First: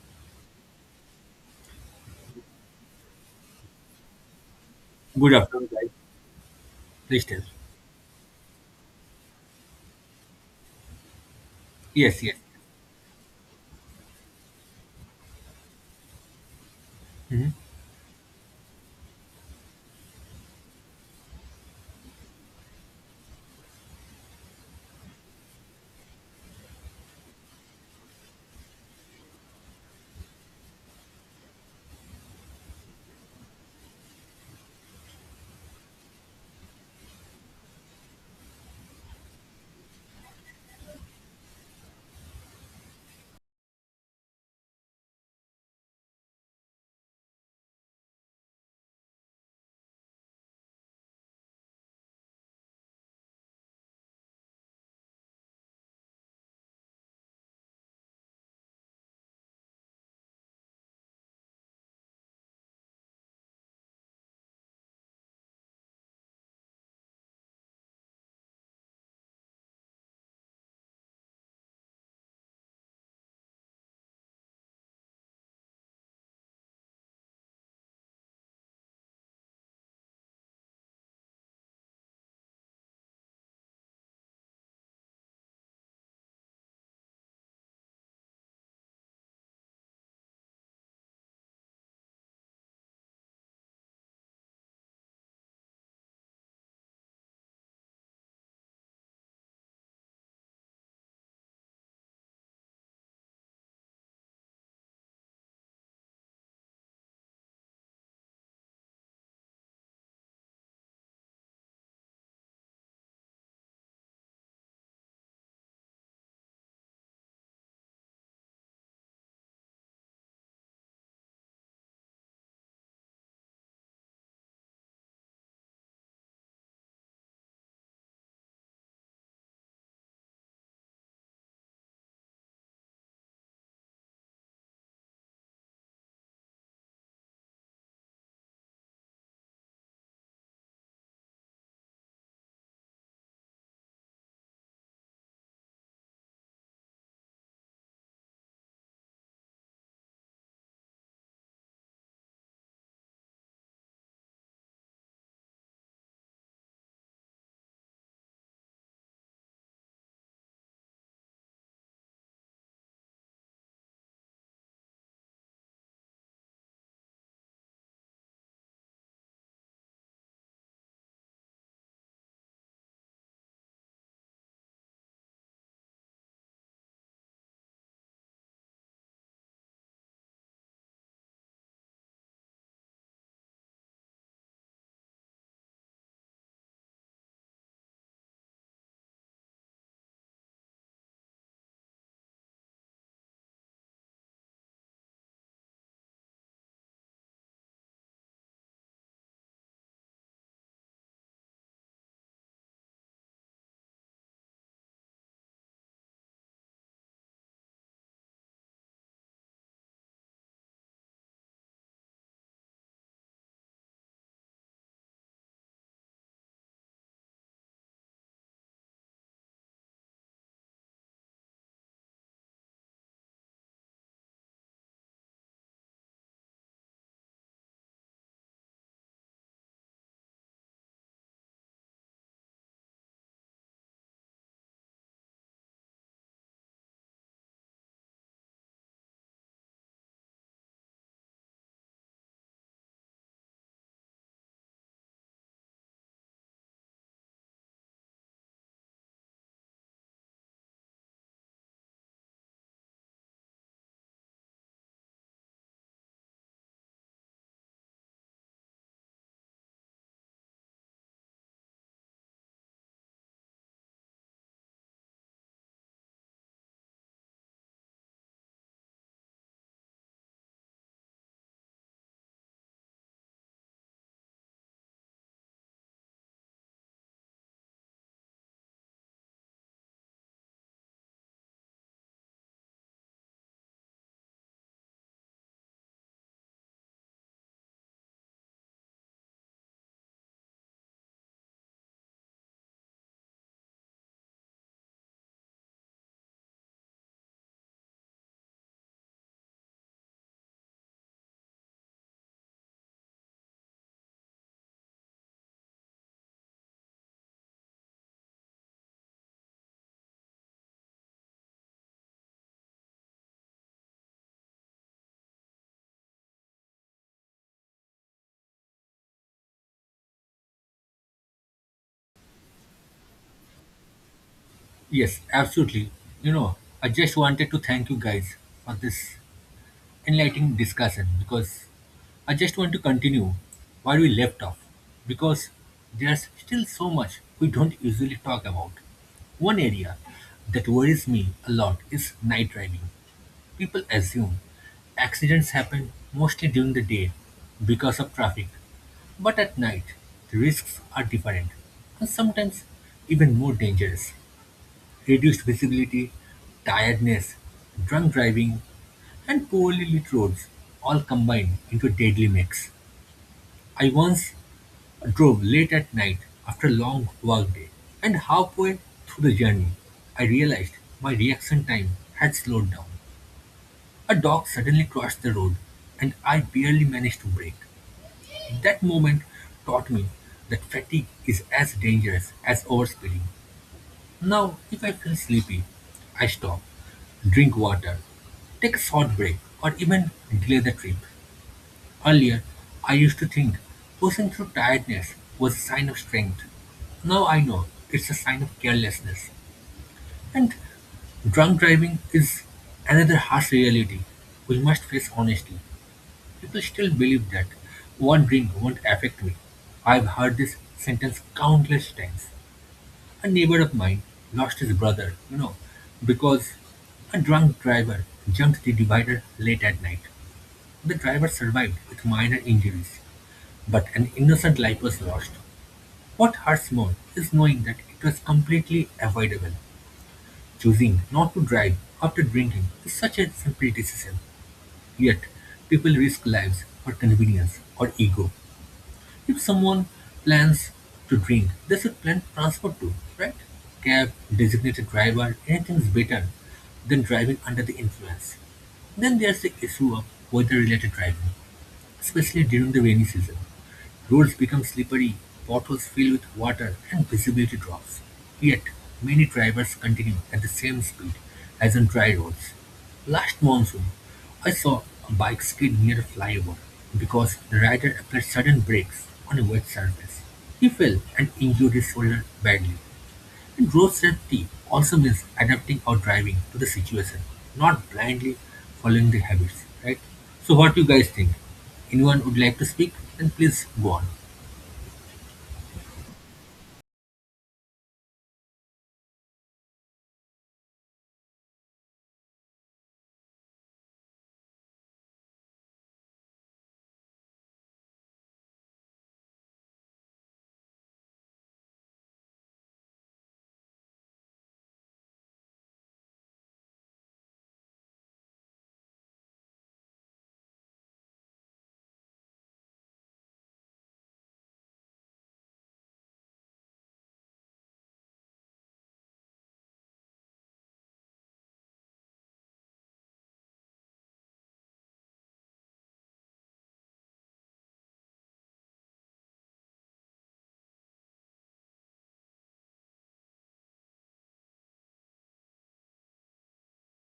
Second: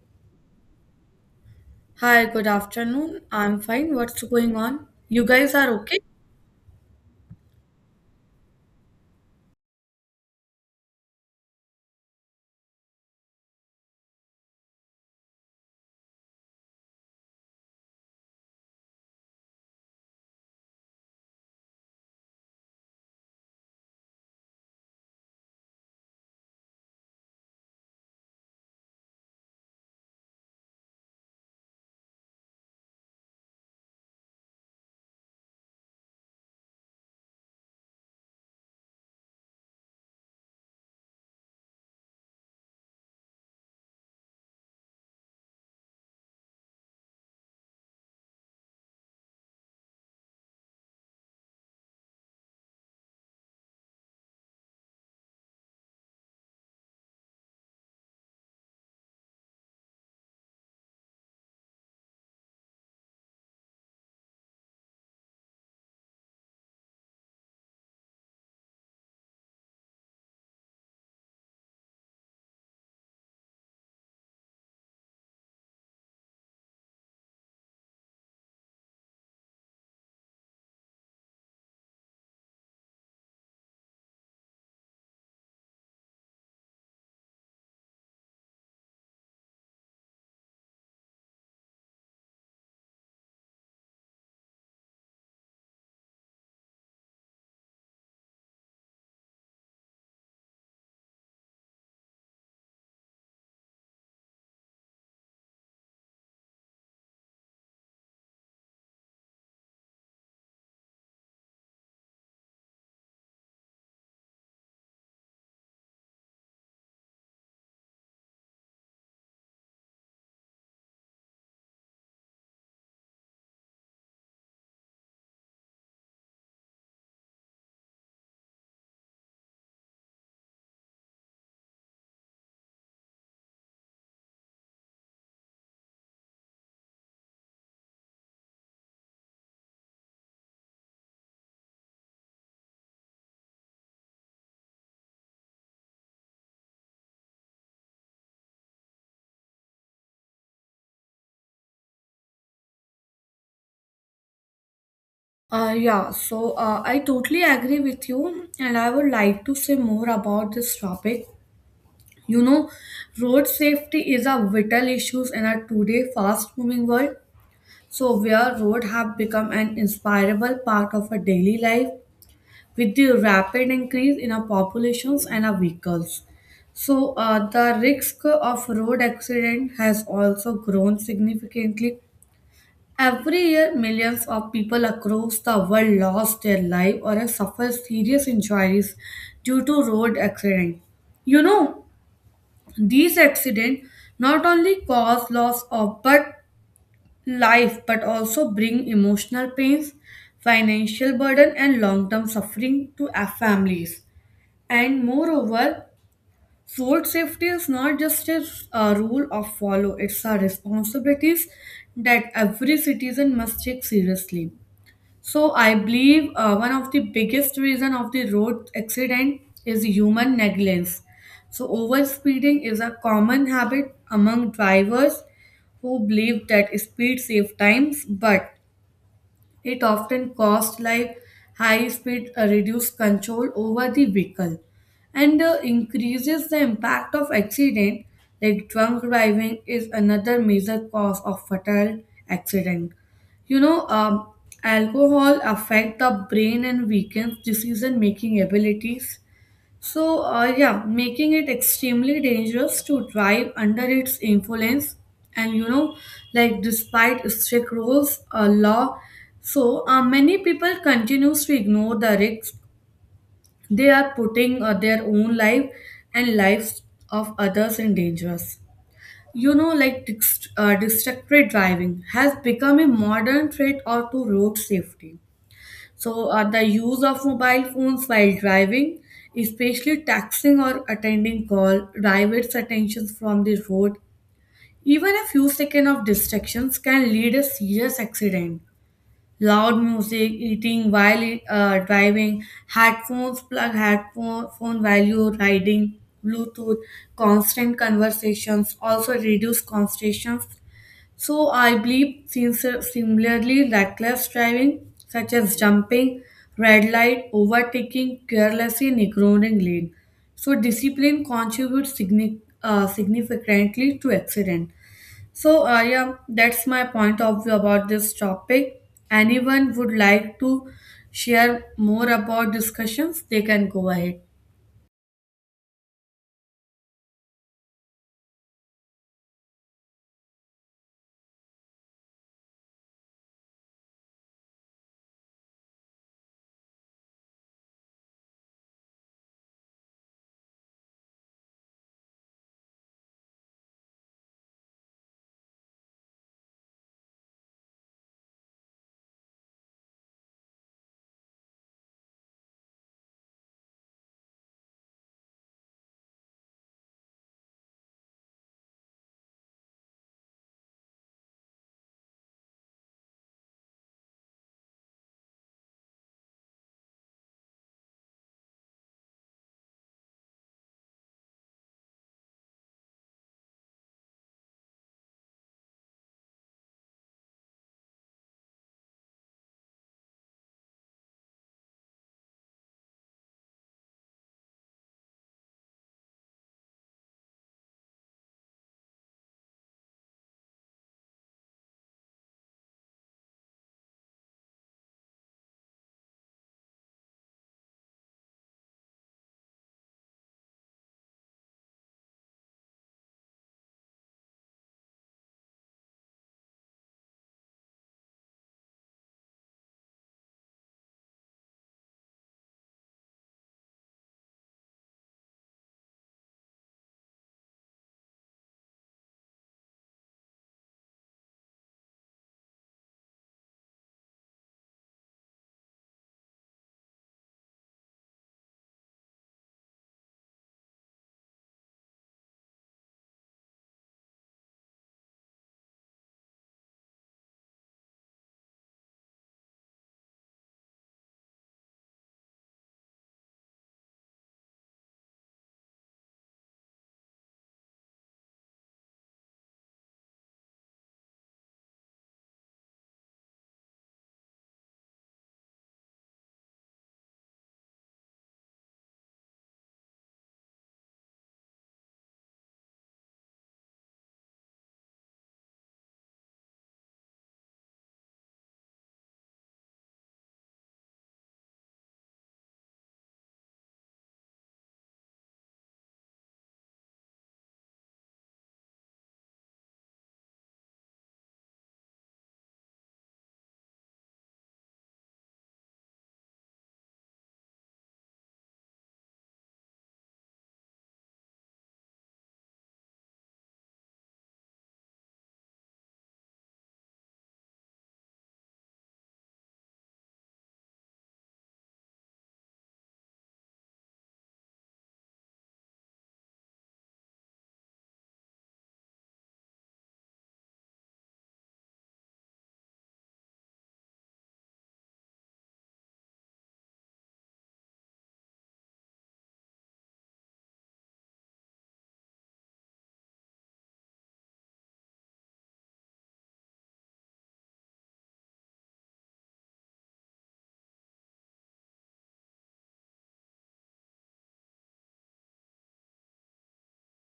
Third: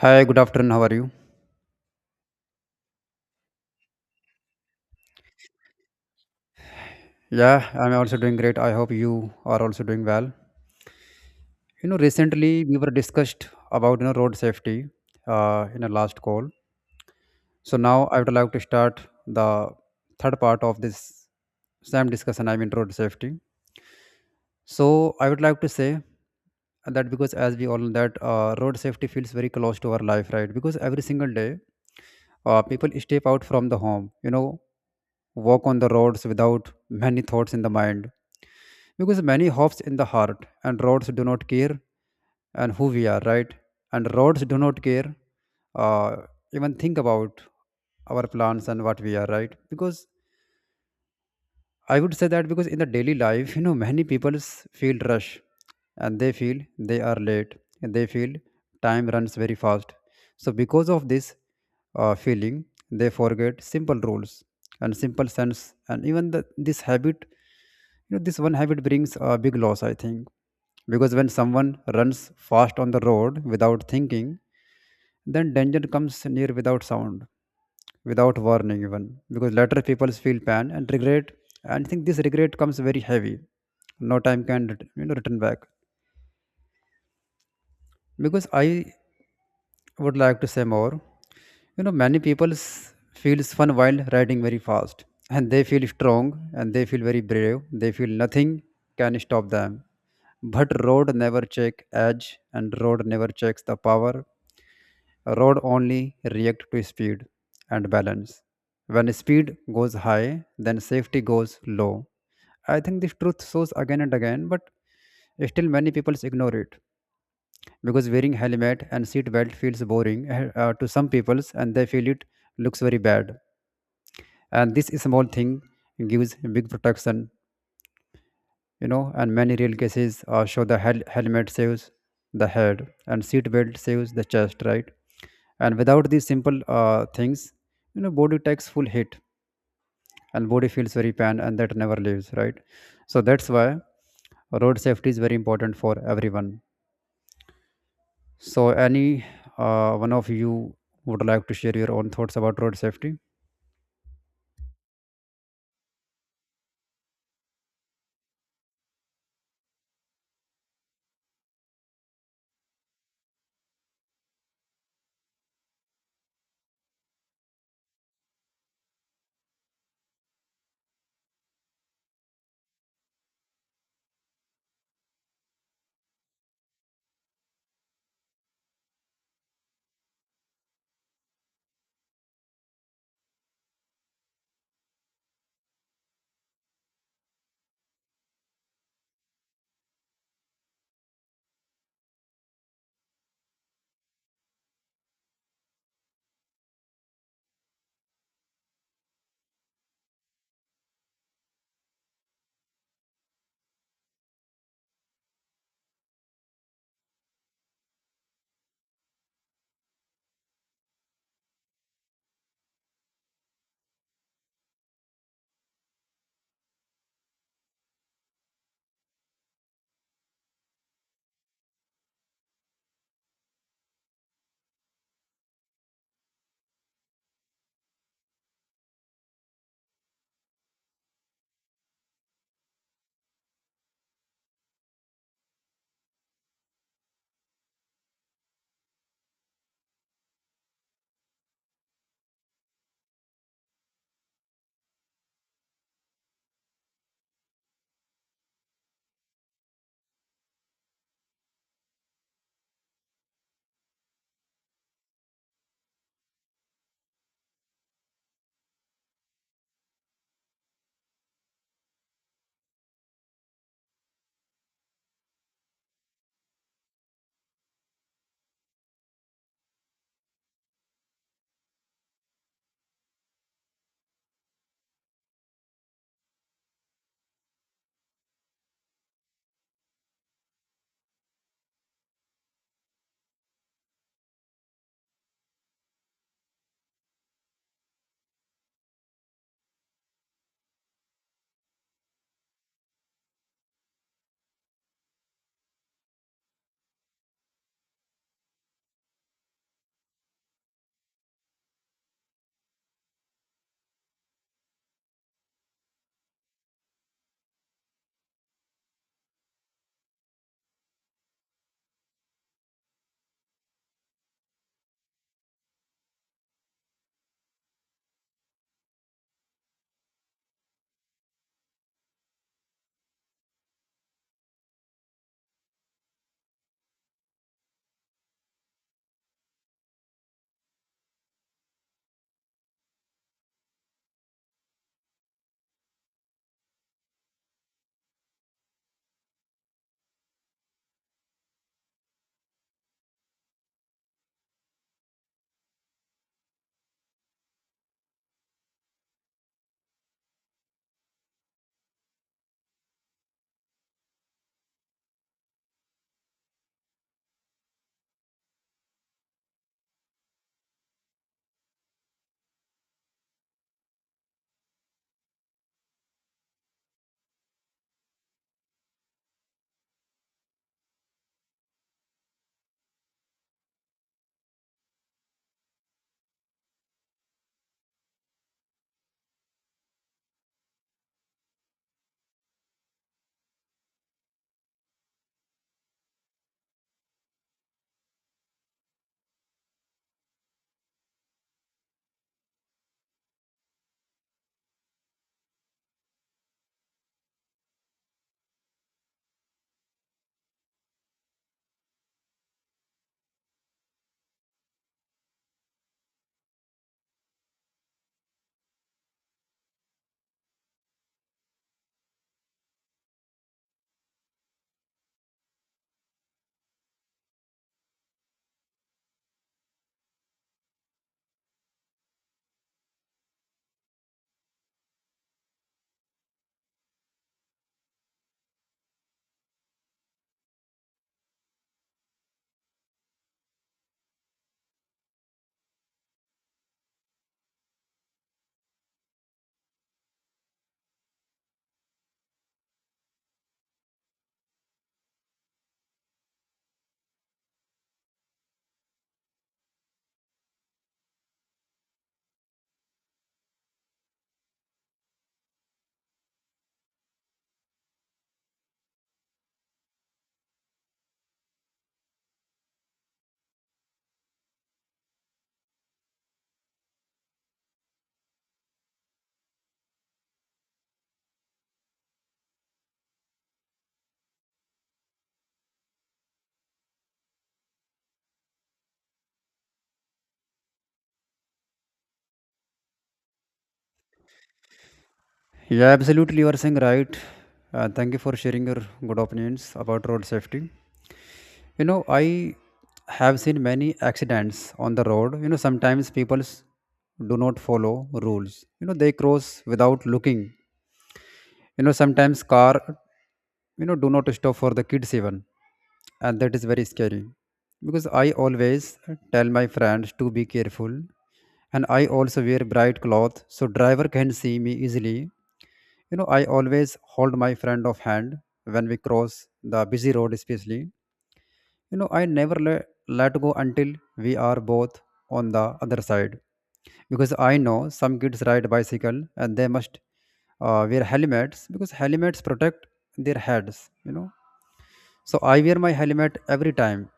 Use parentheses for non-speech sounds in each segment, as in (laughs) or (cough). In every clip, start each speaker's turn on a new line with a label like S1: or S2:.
S1: Hi, good afternoon. How are you?
S2: Hi, good afternoon. I'm fine. What's going on? You
S3: Good
S2: guys
S3: afternoon,
S2: are
S3: guys.
S2: okay?
S3: Please tell.
S1: Yeah, I'm also doing great. I hope you are also doing well.
S3: Yes, yes.
S1: Recently we were discussed about road safety in a last call.
S3: Mhm.
S1: So now I would like to start the third part of this same discussion. I mean road safety. So I would like to say that because as we all know that road safety feels very close to our life, right? Because every single day, people step out from the home. Walk on the roads without many thoughts in the mind because many hopes in the heart and roads do not care and who we are right and roads do not care uh, even think about our plans and what we are right because I would say that because in the daily life, many people feel rush and they feel they are late and they feel time runs very fast. So, because of this feeling, they forget simple rules and simple sense. And even this habit, this one habit brings a big loss, I think. Because when someone runs fast on the road without thinking, then danger comes near without sound, without warning even, because later people feel pain and regret, and think this regret comes very heavy. No time can return back. Because I would like to say more. You know, many people feels fun while riding very fast, and they feel strong and they feel very brave. They feel nothing can stop them. But road never check edge, and road never checks the power. Road only react to speed and balance. When speed goes high, then safety goes low. I think this truth shows again and again, but still many people ignore it because wearing helmet and seat belt feels boring (laughs) to some peoples and they feel it looks very bad. And this small thing gives big protection, and many real cases show the helmet saves the head and seat belt saves the chest, right? And without these simple things, you know, body takes full hit and body feels very pain and that never leaves, right? So that's why road safety is very important for everyone. So any one of you would like to share your own thoughts about road safety?
S2: I totally agree with you, and I would like to say more about this topic. You know, road safety is a vital issue in our today fast-moving world. So, where road have become an inseparable part of our daily life with the rapid increase in our populations and our vehicles. So, the risk of road accident has also grown significantly. Every year, millions of people across the world lost their life or have suffered serious injuries due to road accidents. You know, these accidents not only cause loss of but life but also bring emotional pains, financial burden, and long-term suffering to our families. And moreover, road safety is not just a rule of follow; it's a responsibility that every citizen must take seriously. So I believe one of the biggest reason of the road accident is human negligence. So overspeeding is a common habit among drivers who believe that speed saves times, but it often costs like high speed reduced control over the vehicle and increases the impact of accident like drunk driving is another major cause of fatal accident, you know, alcohol affect the brain and weakens decision making abilities, so, making it extremely dangerous to drive under its influence, and you know, like despite strict rules, law, so many people continues to ignore the risks. They are putting their own life and lives of others in dangers. You know, like distracted driving has become a modern threat or to road safety, so, the use of mobile phones while driving, especially texting or attending call, diverts attention from the road. Even a few seconds of distractions can lead a serious accident. Loud music, eating while driving, headphones, plug headphone phone while you're riding, Bluetooth, constant conversations also reduce concentration. So I believe, since similarly, reckless driving, such as jumping, red light, overtaking, carelessly and ignoring lane. So discipline contributes significantly to accident. So that's my point of view about this topic. Anyone would like to share more about discussions, they can go ahead.
S3: Yes, absolutely. You know, I just wanted to thank you guys for this enlightening discussion because I just want to continue where we left off because there's still so much we don't usually talk about. One area that worries me a lot is night driving. People assume accidents happen mostly during the day because of traffic, but at night, the risks are different and sometimes even more dangerous. Reduced visibility, tiredness, drunk driving, and poorly lit roads all combine into a deadly mix. I once drove late at night after a long work day, and halfway through the journey, I realized my reaction time had slowed down. A dog suddenly crossed the road, and I barely managed to brake. That moment taught me that fatigue is as dangerous as overspeeding. Now, if I feel sleepy, I stop, drink water, take a short break, or even delay the trip. Earlier, I used to think pushing through tiredness was a sign of strength. Now I know it's a sign of carelessness. And drunk driving is another harsh reality we must face honestly. People still believe that "one drink won't affect me." I've heard this sentence countless times. A neighbor of mine lost his brother, you know, because a drunk driver jumped the divider late at night. The driver survived with minor injuries, but an innocent life was lost. What hurts more is knowing that it was completely avoidable. Choosing not to drive after drinking is such a simple decision, yet people risk lives for convenience or ego. If someone plans to drink, they should plan transport too, right? Cab, designated driver, anything is better than driving under the influence. Then there's the issue of weather related driving especially during the rainy season. Roads become slippery, potholes fill with water, and visibility drops. Yet, many drivers continue at the same speed as on dry roads. Last monsoon, I saw a bike skid near a flyover because the rider applied sudden brakes on a wet surface. He fell and injured his shoulder badly. Road safety also means adapting our driving to the situation, not blindly following the habits, right? So what you guys think? Anyone would like to speak? Then please go on.
S1: Yeah, absolutely, you are saying right. And thank you for sharing your good opinions about road safety. You know, I have seen many accidents on the road. You know, sometimes people do not follow rules. You know, they cross without looking. You know, sometimes car, you know, do not stop for the kids even, and that is very scary. Because I always tell my friends to be careful, and I also wear bright cloth so driver can see me easily. You know, I always hold my friend of hand when we cross the busy road especially. I never let go until we are both on the other side, because I know some kids ride bicycle and they must wear helmets because helmets protect their heads. You know, so I wear my helmet every time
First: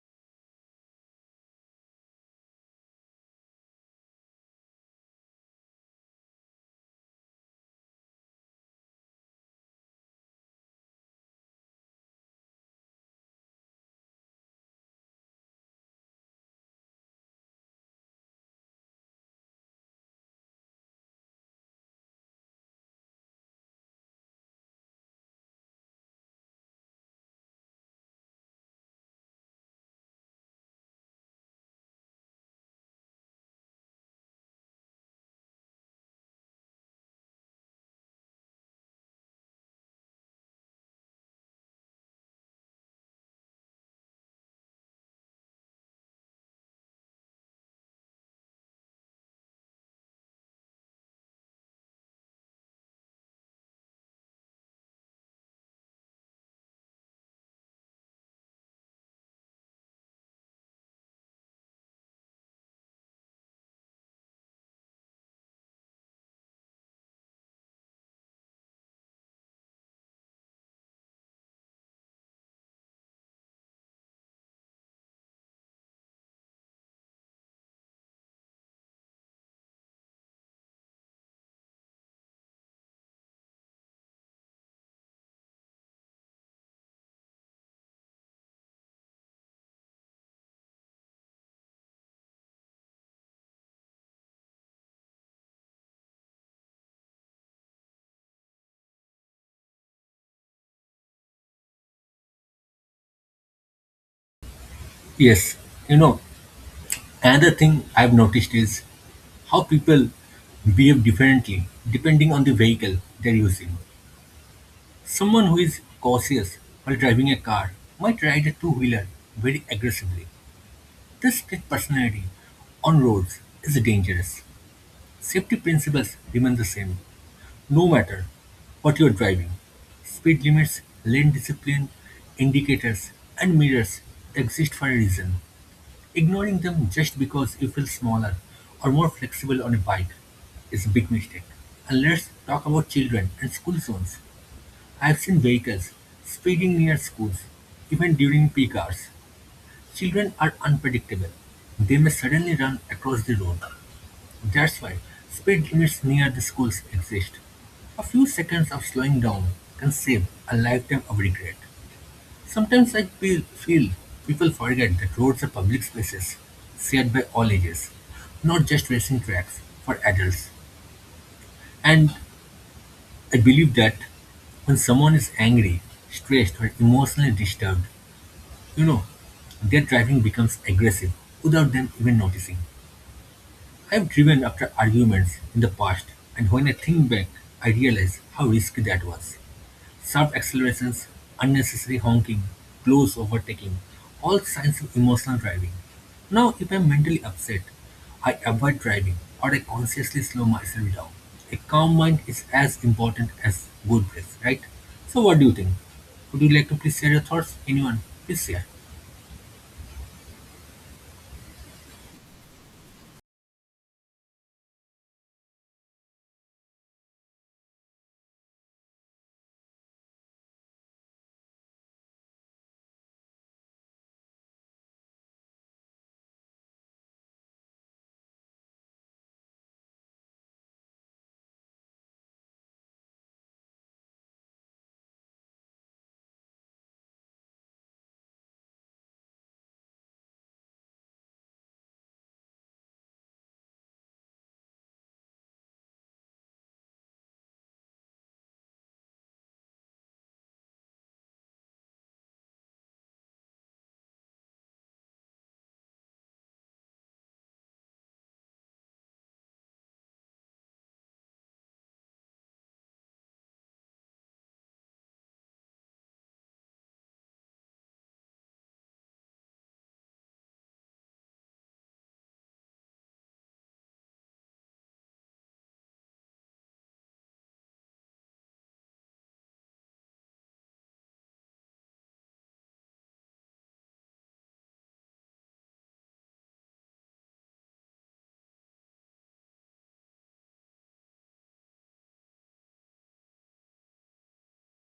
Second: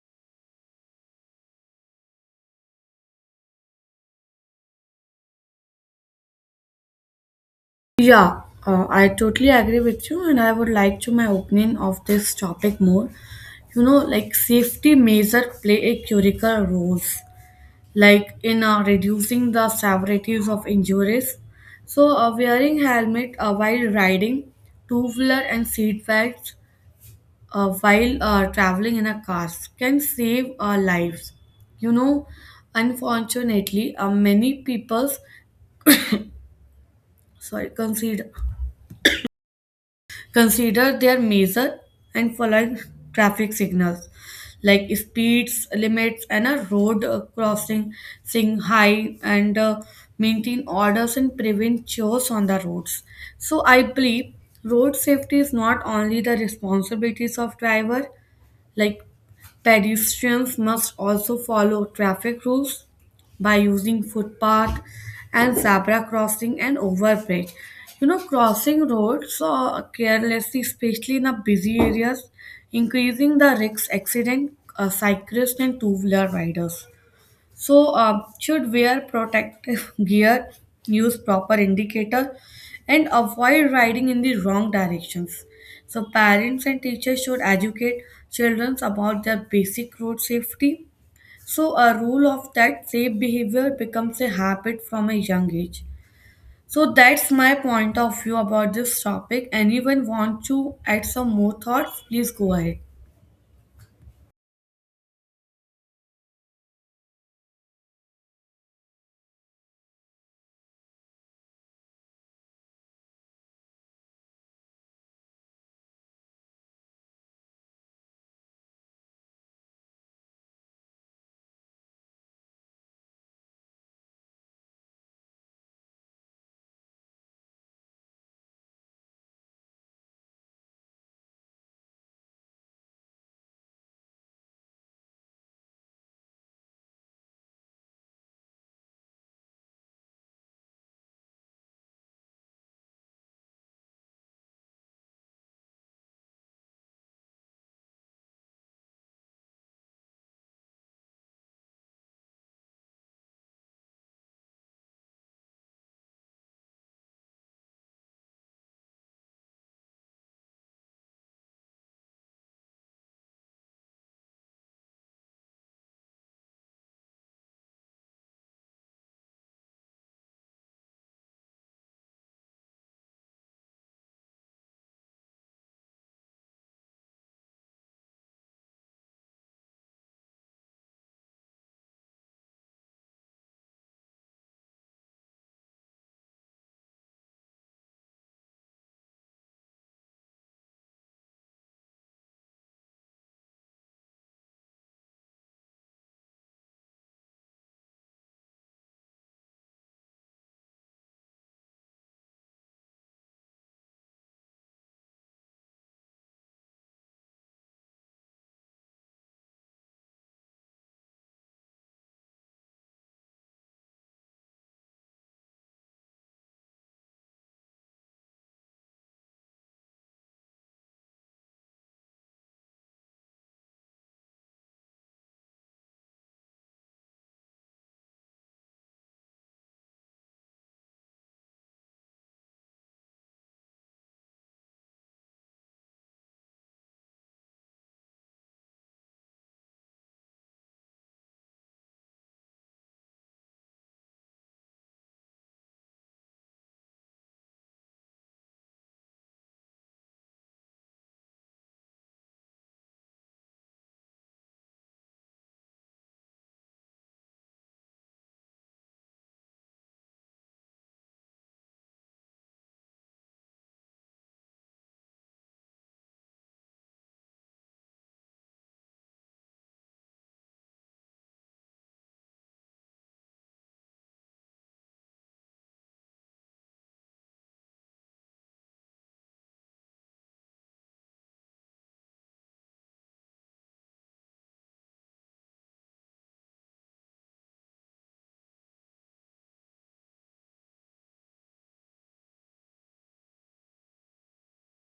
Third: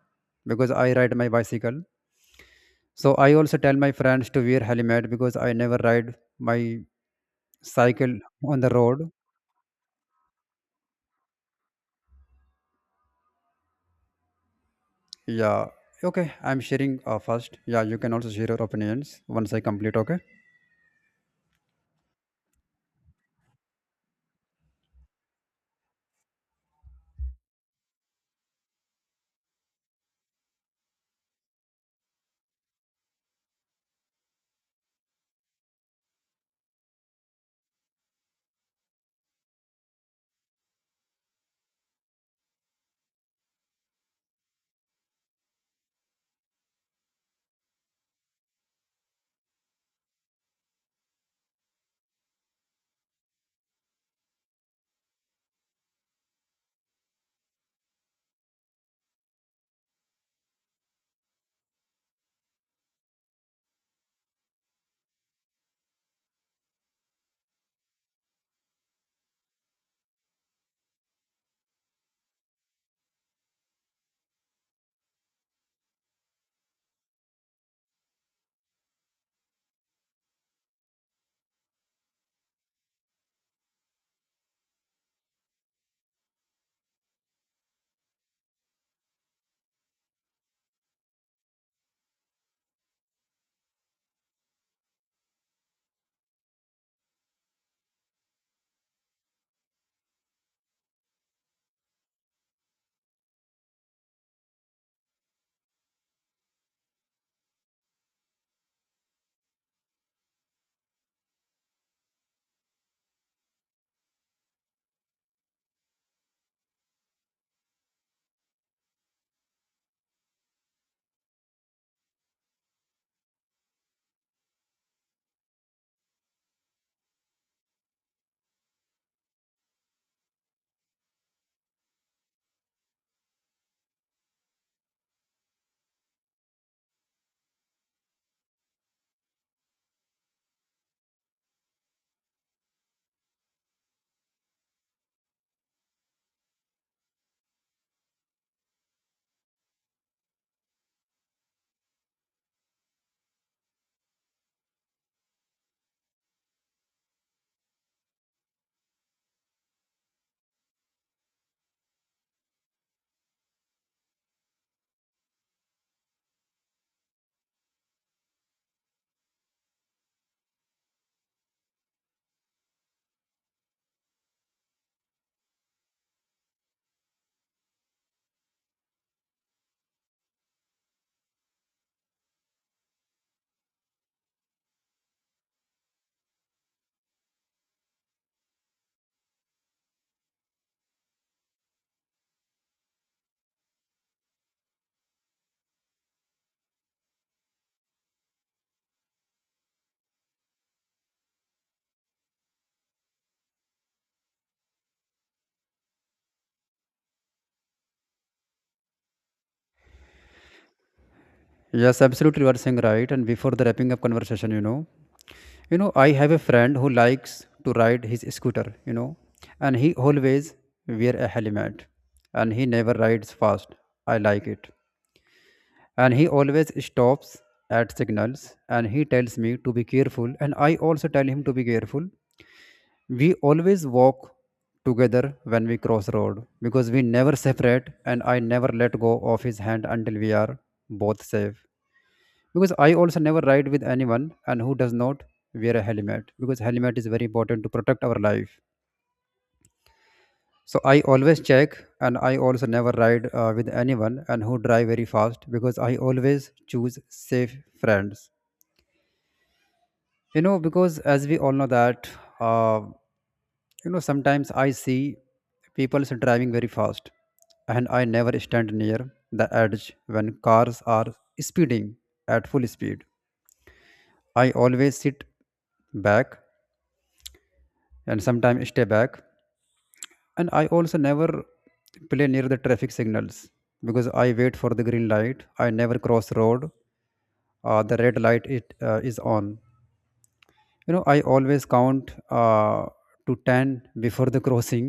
S1: because I ride my bicycle. So I also tell my friends to wear helmet because I never ride my cycle
S2: Yeah,
S1: on the
S2: I
S1: road.
S2: totally agree with you, and I would like to my opinion of this topic more. You know, like safety measure
S1: Yeah.
S2: play a
S1: Okay, I'm
S2: critical
S1: sharing
S2: roles,
S1: first. Yeah, you can also
S2: like
S1: share your
S2: in
S1: opinions
S2: reducing
S1: once I
S2: the
S1: complete. Okay.
S2: severities of injuries. So, wearing helmet while riding, two wheeler and seat belts while traveling in a car can save our lives. You know, unfortunately, many people's sorry consider. Consider their measure and following traffic signals like speeds limits and a road crossing sing high and maintain orders and prevent chores on the roads, so I believe road safety is not only the responsibilities of driver, like pedestrians must also follow traffic rules by using footpath and zebra crossing and overbridge. You know, crossing roads carelessly, especially in the busy areas, increasing the risk accident cyclists and two-wheeler riders. So, should wear protective (laughs) gear, use proper indicator, and avoid riding in the wrong directions. So, parents and teachers should educate children about their basic road safety. So, a rule of that safe behavior becomes a habit from a young age. So, that's my point of view about this topic. Anyone want to add some more thoughts? Please go ahead.
S3: Yes, you know, another thing I've noticed is how people behave differently depending on the vehicle they're using. Someone who is cautious while driving a car might ride a two wheeler very aggressively. This split personality on roads is dangerous. Safety principles remain the same, no matter what you're driving, speed limits, lane discipline, indicators, and mirrors exist for a reason. Ignoring them just because you feel smaller or more flexible on a bike is a big mistake. And let's talk about children and school zones. I've seen vehicles speeding near schools, even during peak hours. Children are unpredictable. They may suddenly run across the road, that's why speed limits near the schools exist. A few seconds of slowing down can save a lifetime of regret. Sometimes I feel people forget that roads are public spaces shared by all ages, not just racing tracks for adults. And I believe that when someone is angry, stressed, or emotionally disturbed, you know, their driving becomes aggressive without them even noticing. I've driven after arguments in the past, and when I think back, I realize how risky that was. Sharp accelerations, unnecessary honking, close overtaking, all signs of emotional driving. Now, if I'm mentally upset, I avoid driving or I consciously slow myself down. A calm mind is as important as good breath, right? So, what do you think? Would you like to please share your thoughts? Anyone? Please share.
S1: Yes, absolutely, you are saying right. And before the wrapping up conversation, you know, I have a friend who likes to ride his scooter, you know, and he always wear a helmet and he never rides fast. I like it. And he always stops at signals and he tells me to be careful and I also tell him to be careful. We always walk together when we cross road because we never separate and I never let go of his hand until we are both safe, because I also never ride with anyone and who does not wear a helmet, because helmet is very important to protect our life. So I always check, and I also never ride with anyone and who drive very fast because I always choose safe friends. Because as we all know that uh, you know, sometimes I see people is driving very fast, and I never stand near the edge when cars are speeding at full speed. I always sit back and sometimes stay back, and I also never play near the traffic signals because I wait for the green light. I never cross road the red light it is on. You know, I always count to 10 before the (laughs) crossing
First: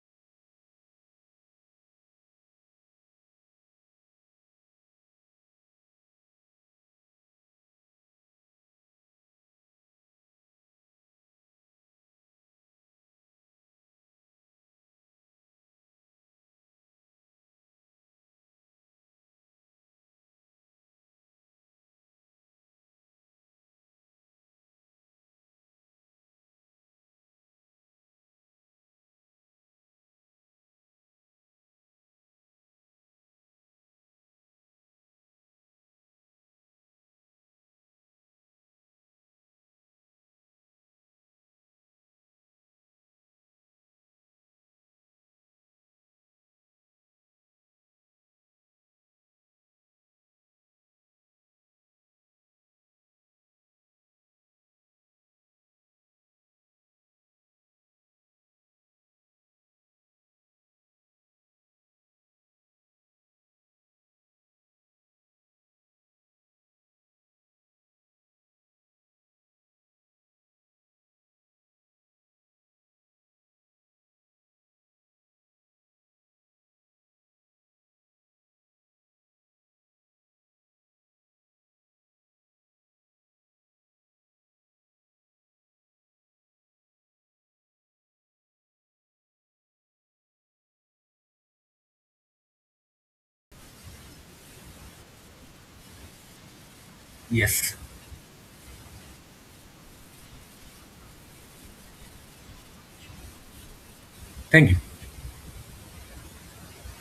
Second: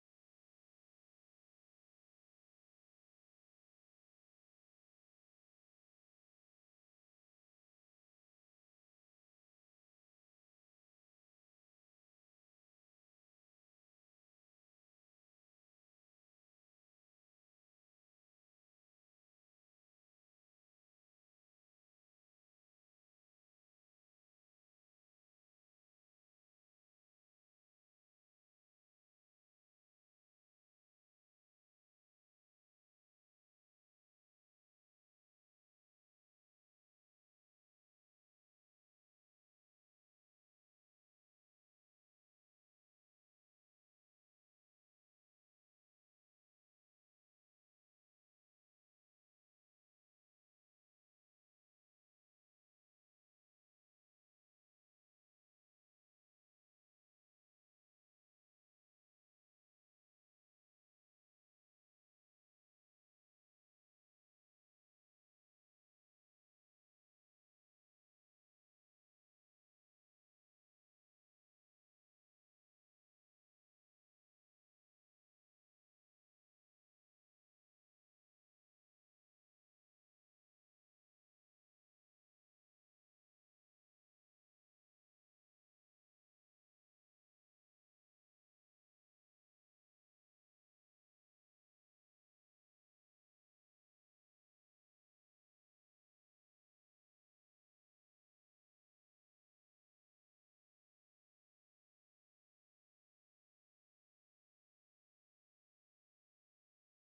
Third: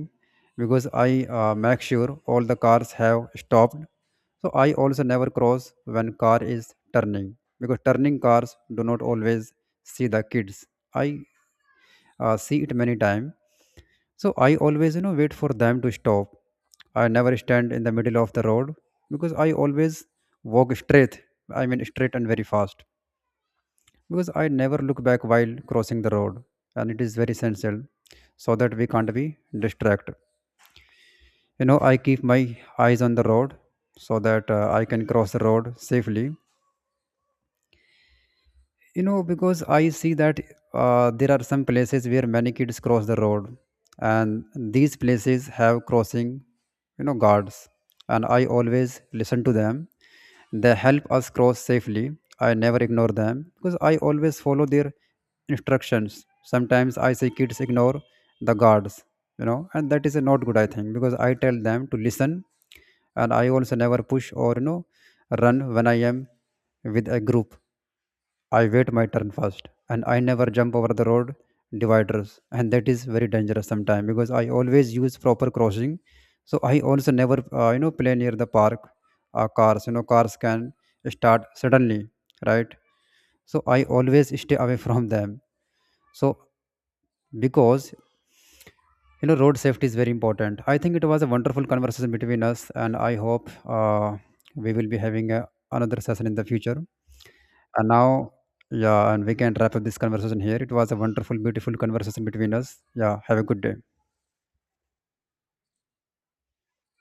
S1: because I make sure all the cars have stopped. So I also never cross when car is turning because turning cars do not always see the kids. I see it many time. So I always, you know, wait for them to stop. I never stand in the middle of the road because I always walk straight. I mean, straight and very fast because I never look back while crossing the road, and it is very essential so that we can't be distracted. You know, I keep my eyes on the road so that I can cross the road safely. You know, because I see that there are some places where many kids cross the road, and these places have crossing, you know, guards, and I always listen to them. They help us cross safely. I never ignore them because I always follow their instructions. Sometimes I see kids ignore the guards, you know, and that is a not good, I think, because I tell them to listen. And I also never push or, you know, run when I am with a group. I wait my turn first and I never jump over the road dividers, and that is very dangerous sometimes because I always use proper crossing. So I also never play near the park cars. You know, cars can start suddenly, right? So I always stay away (laughs) from them. So because, you know, road safety is very important. I think it was a wonderful conversation between us and I hope uh, we will be having another session in the future.
S3: Yes.
S1: And now, yeah, and we can wrap up this conversation here. It was a wonderful beautiful conversation between us. Yeah, have a good day.
S3: Thank you.